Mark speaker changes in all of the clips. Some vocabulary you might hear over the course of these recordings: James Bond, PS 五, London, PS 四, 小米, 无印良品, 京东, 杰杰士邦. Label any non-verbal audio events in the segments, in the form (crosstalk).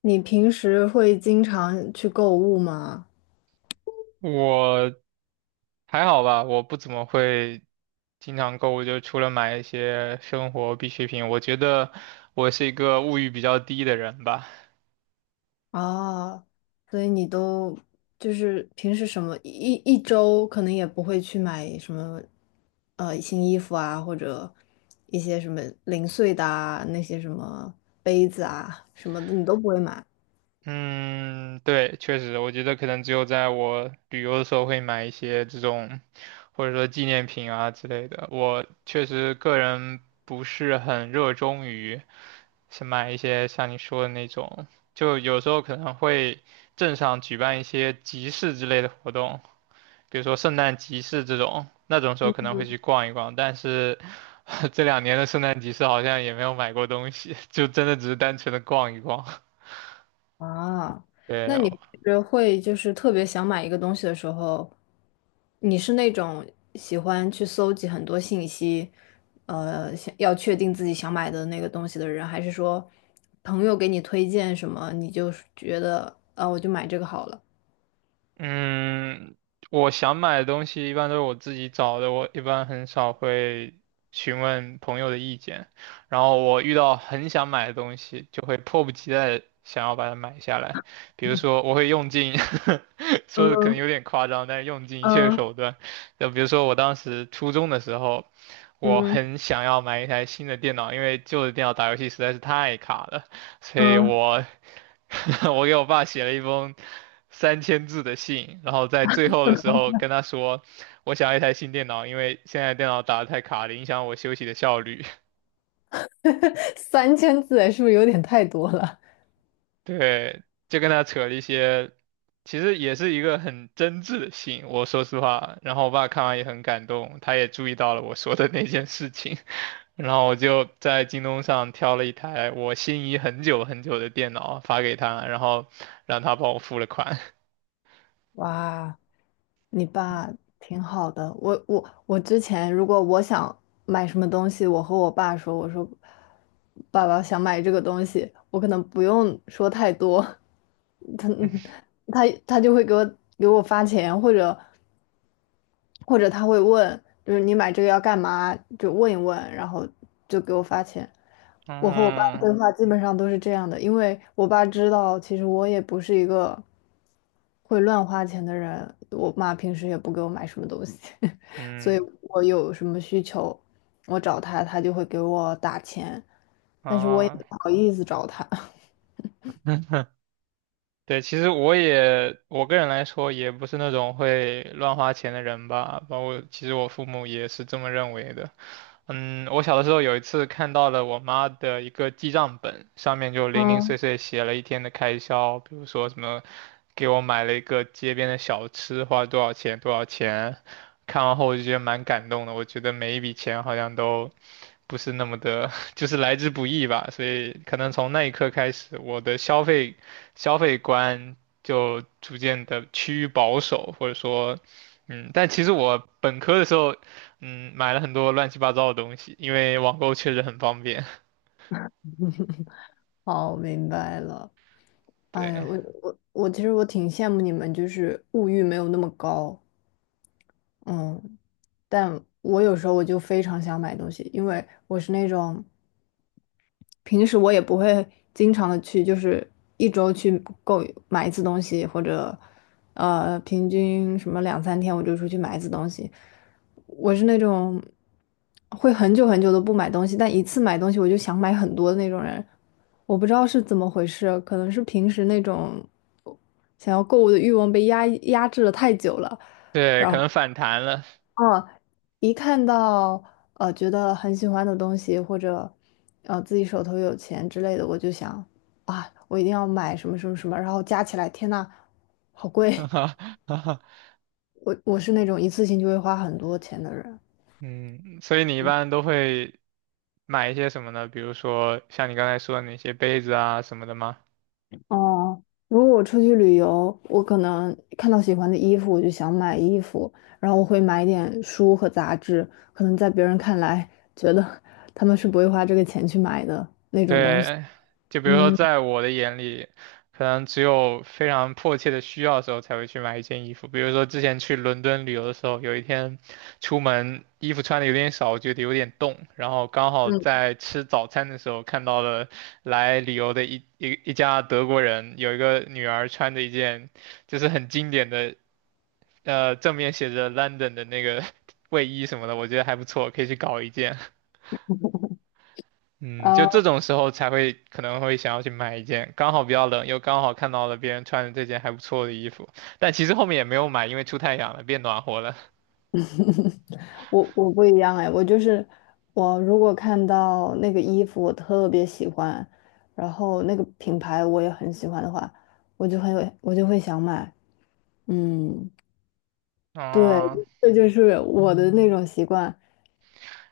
Speaker 1: 你平时会经常去购物吗？
Speaker 2: 我还好吧，我不怎么会经常购物，就除了买一些生活必需品，我觉得我是一个物欲比较低的人吧。
Speaker 1: 哦，所以你都就是平时什么一周可能也不会去买什么新衣服啊，或者一些什么零碎的啊，那些什么杯子啊什么的，你都不会买。
Speaker 2: 嗯，对，确实，我觉得可能只有在我旅游的时候会买一些这种，或者说纪念品啊之类的。我确实个人不是很热衷于是买一些像你说的那种，就有时候可能会镇上举办一些集市之类的活动。比如说圣诞集市这种，那种时候可能会去逛一逛，但是 (laughs) 这两年的圣诞集市好像也没有买过东西，就真的只是单纯的逛一逛。(laughs)
Speaker 1: 啊，那
Speaker 2: 对，
Speaker 1: 你平时会就是特别想买一个东西的时候，你是那种喜欢去搜集很多信息，想要确定自己想买的那个东西的人，还是说朋友给你推荐什么，你就觉得啊，我就买这个好了？
Speaker 2: 嗯，我想买的东西一般都是我自己找的，我一般很少会询问朋友的意见。然后我遇到很想买的东西，就会迫不及待地想要把它买下来。比如说，我会用尽，(laughs) 说的可能
Speaker 1: 嗯
Speaker 2: 有点夸张，但是用尽一切
Speaker 1: 嗯
Speaker 2: 手段。就比如说，我当时初中的时候，我
Speaker 1: 嗯，
Speaker 2: 很想要买一台新的电脑，因为旧的电脑打游戏实在是太卡了。所以
Speaker 1: 嗯，
Speaker 2: 我 (laughs) 我给我爸写了一封3000字的信，然后在最后的时候跟他说，我想要一台新电脑，因为现在电脑打得太卡了，影响我休息的效率。
Speaker 1: (laughs) 3000字是不是有点太多了？
Speaker 2: (laughs) 对，就跟他扯了一些，其实也是一个很真挚的信，我说实话。然后我爸看完也很感动，他也注意到了我说的那件事情，(laughs) 然后我就在京东上挑了一台我心仪很久很久的电脑发给他，然后让他帮我付了款。(laughs)
Speaker 1: (laughs) 哇，你爸挺好的，我之前如果我想买什么东西，我和我爸说，我说爸爸想买这个东西，我可能不用说太多，(laughs) 他就会给我发钱，或者他会问，就是你买这个要干嘛，就问一问，然后就给我发钱。我和我爸
Speaker 2: 嗯，
Speaker 1: 对话基本上都是这样的，因为我爸知道，其实我也不是一个会乱花钱的人，我妈平时也不给我买什么东西，(laughs) 所以
Speaker 2: 嗯
Speaker 1: 我有什么需求，我找他，他就会给我打钱，但是我也
Speaker 2: 啊，
Speaker 1: 不好意思找他。(laughs)
Speaker 2: (laughs) 对，其实我个人来说也不是那种会乱花钱的人吧，包括其实我父母也是这么认为的。嗯，我小的时候有一次看到了我妈的一个记账本，上面就零零碎
Speaker 1: 嗯，
Speaker 2: 碎写了一天的开销，比如说什么给我买了一个街边的小吃，花了多少钱多少钱。看完后我就觉得蛮感动的，我觉得每一笔钱好像都不是那么的，(laughs) 就是来之不易吧，所以可能从那一刻开始，我的消费观就逐渐的趋于保守，或者说。嗯，但其实我本科的时候嗯，买了很多乱七八糟的东西，因为网购确实很方便。
Speaker 1: 好，明白了。
Speaker 2: (laughs)
Speaker 1: 哎呀，
Speaker 2: 对
Speaker 1: 我我我其实我挺羡慕你们，就是物欲没有那么高，嗯，但我有时候我就非常想买东西，因为我是那种。平时我也不会经常的去，就是一周去购买一次东西，或者平均什么2、3天我就出去买一次东西。我是那种会很久很久都不买东西，但一次买东西我就想买很多的那种人。我不知道是怎么回事，可能是平时那种想要购物的欲望被压抑压制了太久了，
Speaker 2: 对，
Speaker 1: 然
Speaker 2: 可
Speaker 1: 后。
Speaker 2: 能反弹了，
Speaker 1: 嗯，一看到觉得很喜欢的东西，或者自己手头有钱之类的，我就想啊，我一定要买什么什么什么，然后加起来，天呐，好贵！
Speaker 2: (laughs)
Speaker 1: (laughs) 我是那种一次性就会花很多钱的人。
Speaker 2: 嗯，所以你一般都会买一些什么呢？比如说像你刚才说的那些杯子啊什么的吗？
Speaker 1: 哦，如果我出去旅游，我可能看到喜欢的衣服，我就想买衣服，然后我会买一点书和杂志，可能在别人看来觉得 (laughs) 他们是不会花这个钱去买的那种东西。
Speaker 2: 对，就比如说，
Speaker 1: 嗯
Speaker 2: 在我的眼里，可能只有非常迫切的需要的时候才会去买一件衣服。比如说，之前去伦敦旅游的时候，有一天出门衣服穿的有点少，我觉得有点冻，然后刚好
Speaker 1: 嗯。
Speaker 2: 在吃早餐的时候看到了来旅游的一家德国人，有一个女儿穿着一件就是很经典的，正面写着 London 的那个 (laughs) 卫衣什么的，我觉得还不错，可以去搞一件。嗯，就这种时候才会可能会想要去买一件，刚好比较冷，又刚好看到了别人穿的这件还不错的衣服，但其实后面也没有买，因为出太阳了，变暖和了。
Speaker 1: 我不一样哎，我就是我如果看到那个衣服我特别喜欢，然后那个品牌我也很喜欢的话，我就会想买。嗯，对，
Speaker 2: 啊，
Speaker 1: 这就是我的那种习惯。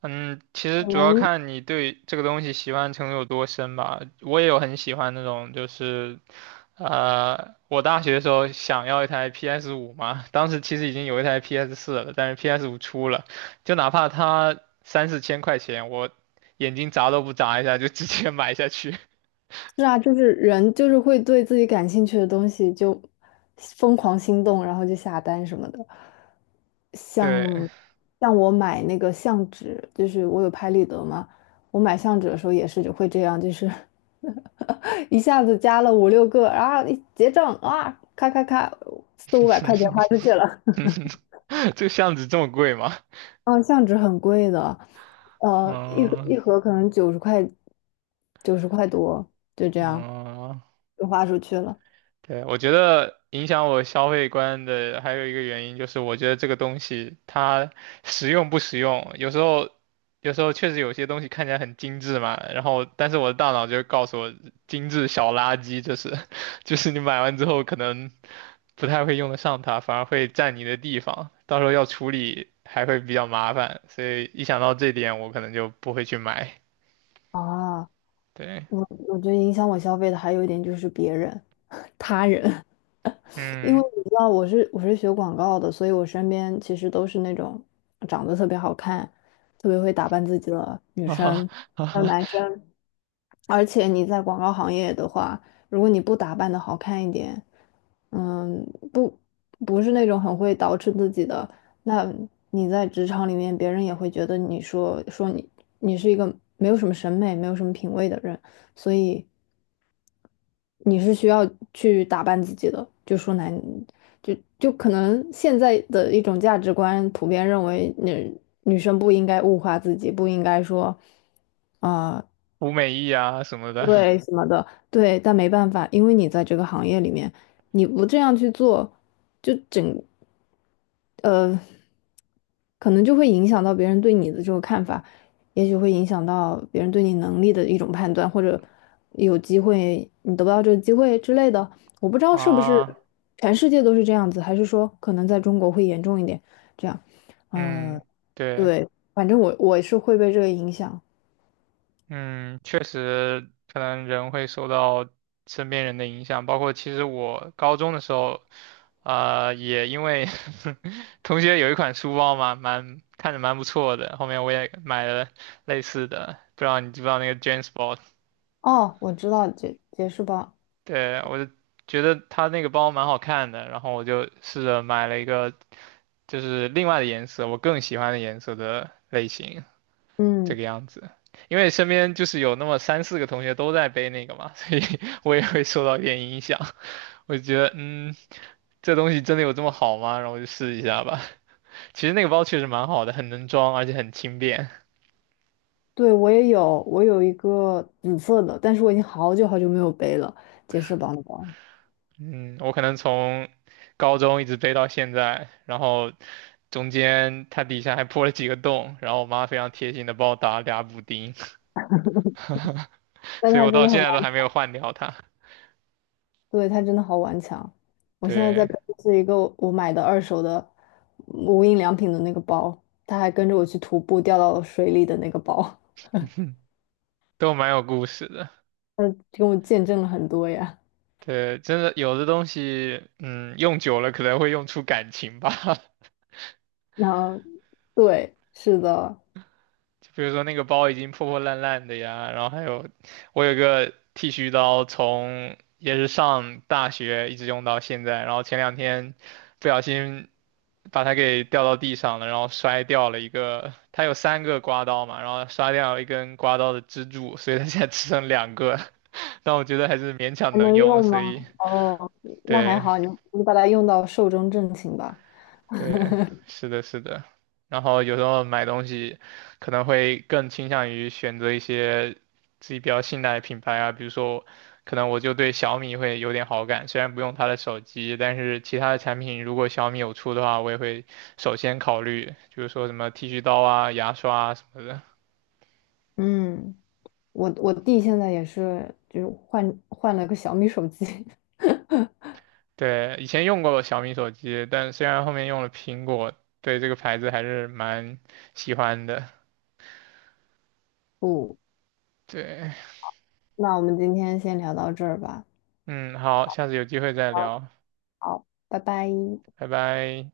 Speaker 2: 嗯，其实
Speaker 1: 可
Speaker 2: 主要
Speaker 1: 能
Speaker 2: 看你对这个东西喜欢程度有多深吧。我也有很喜欢那种，就是，我大学的时候想要一台 PS 五嘛，当时其实已经有一台 PS4了，但是 PS 五出了，就哪怕它三四千块钱，我眼睛眨都不眨一下就直接买下去。
Speaker 1: 是啊，就是人就是会对自己感兴趣的东西就疯狂心动，然后就下单什么的。
Speaker 2: 对，
Speaker 1: 像像我买那个相纸，就是我有拍立得嘛，我买相纸的时候也是就会这样，就是 (laughs) 一下子加了5、6个，然后一结账啊，咔咔咔，4、500块钱花出去了。(laughs)
Speaker 2: (laughs) 这个巷子这么贵吗？
Speaker 1: 嗯，相纸很贵的，一盒
Speaker 2: 嗯
Speaker 1: 一盒可能九十块，九十块多，就这样
Speaker 2: 嗯，
Speaker 1: 就花出去了。
Speaker 2: 对，我觉得影响我消费观的还有一个原因就是，我觉得这个东西它实用不实用，有时候，确实有些东西看起来很精致嘛，然后但是我的大脑就告诉我，精致小垃圾，这是，(laughs) 就是你买完之后可能不太会用得上它，反而会占你的地方，到时候要处理还会比较麻烦，所以一想到这点，我可能就不会去买。
Speaker 1: 啊。
Speaker 2: 对，
Speaker 1: 我我觉得影响我消费的还有一点就是别人、他人，(laughs) 因为
Speaker 2: 嗯，
Speaker 1: 你知道我是学广告的，所以我身边其实都是那种长得特别好看、特别会打扮自己的
Speaker 2: (laughs)
Speaker 1: 女
Speaker 2: 哈哈
Speaker 1: 生，
Speaker 2: 哈
Speaker 1: 还有
Speaker 2: 哈，
Speaker 1: 男生。而且你在广告行业的话，如果你不打扮的好看一点，嗯，不不是那种很会捯饬自己的，那你在职场里面，别人也会觉得你说说你你是一个没有什么审美、没有什么品味的人，所以。你是需要去打扮自己的。就说男，就可能现在的一种价值观普遍认为女生不应该物化自己，不应该说啊、
Speaker 2: 无美意啊什么的
Speaker 1: 对什么的，对，但没办法，因为你在这个行业里面，你不这样去做，就整呃可能就会影响到别人对你的这个看法，也许会影响到别人对你能力的一种判断，或者有机会你得不到这个机会之类的。我不知道是不是
Speaker 2: 啊。
Speaker 1: 全世界都是这样子，还是说可能在中国会严重一点。这样，呃，
Speaker 2: 嗯，对，
Speaker 1: 对，反正我是会被这个影响。
Speaker 2: 嗯，确实，可能人会受到身边人的影响，包括其实我高中的时候，也因为 (laughs) 同学有一款书包嘛，蛮看着蛮不错的，后面我也买了类似的，不知道你知不知道那个 James Bond?
Speaker 1: 哦，我知道杰士邦，
Speaker 2: 对，我就觉得他那个包蛮好看的，然后我就试着买了一个就是另外的颜色，我更喜欢的颜色的类型，这
Speaker 1: 嗯，
Speaker 2: 个样子。因为身边就是有那么三四个同学都在背那个嘛，所以 (laughs) 我也会受到一点影响。我就觉得，嗯，这东西真的有这么好吗？然后我就试一下吧。其实那个包确实蛮好的，很能装，而且很轻便。
Speaker 1: 对，我也有，我有一个紫色的，但是我已经好久好久没有背了杰士邦的包，
Speaker 2: 嗯，我可能从高中一直背到现在，然后中间它底下还破了几个洞，然后我妈非常贴心的帮我打了俩补丁，(laughs)
Speaker 1: 但
Speaker 2: 所以
Speaker 1: 它
Speaker 2: 我
Speaker 1: 真
Speaker 2: 到
Speaker 1: 的很。
Speaker 2: 现在都还没有换掉它。
Speaker 1: 对，它真的好顽强。我现在在
Speaker 2: 对，
Speaker 1: 背的是一个我买的二手的无印良品的那个包，它还跟着我去徒步掉到了水里的那个包，
Speaker 2: 都蛮有故事的。
Speaker 1: (laughs) 跟我见证了很多呀。
Speaker 2: 对，真的有的东西，嗯，用久了可能会用出感情吧。(laughs)
Speaker 1: 然后，对，是的，
Speaker 2: 就比如说那个包已经破破烂烂的呀，然后还有我有个剃须刀从，也是上大学一直用到现在，然后前两天不小心把它给掉到地上了，然后摔掉了一个，它有三个刮刀嘛，然后摔掉了一根刮刀的支柱，所以它现在只剩两个，(laughs) 但我觉得还是勉强
Speaker 1: 还
Speaker 2: 能
Speaker 1: 能
Speaker 2: 用，
Speaker 1: 用
Speaker 2: 所
Speaker 1: 吗？
Speaker 2: 以
Speaker 1: 哦，那还
Speaker 2: 对。
Speaker 1: 好，你把它用到寿终正寝吧。
Speaker 2: 对，是的，是的。然后有时候买东西可能会更倾向于选择一些自己比较信赖的品牌啊，比如说，可能我就对小米会有点好感，虽然不用它的手机，但是其他的产品如果小米有出的话，我也会首先考虑，就是说什么剃须刀啊、牙刷啊什么的。
Speaker 1: 嗯，我弟现在也是，就是换了个小米手机。
Speaker 2: 对，以前用过小米手机，但虽然后面用了苹果，对这个牌子还是蛮喜欢的。
Speaker 1: (laughs) 不，
Speaker 2: 对，
Speaker 1: 那我们今天先聊到这儿吧。
Speaker 2: 嗯，好，下次有机会再
Speaker 1: 好，
Speaker 2: 聊，
Speaker 1: 好，拜拜。
Speaker 2: 拜拜。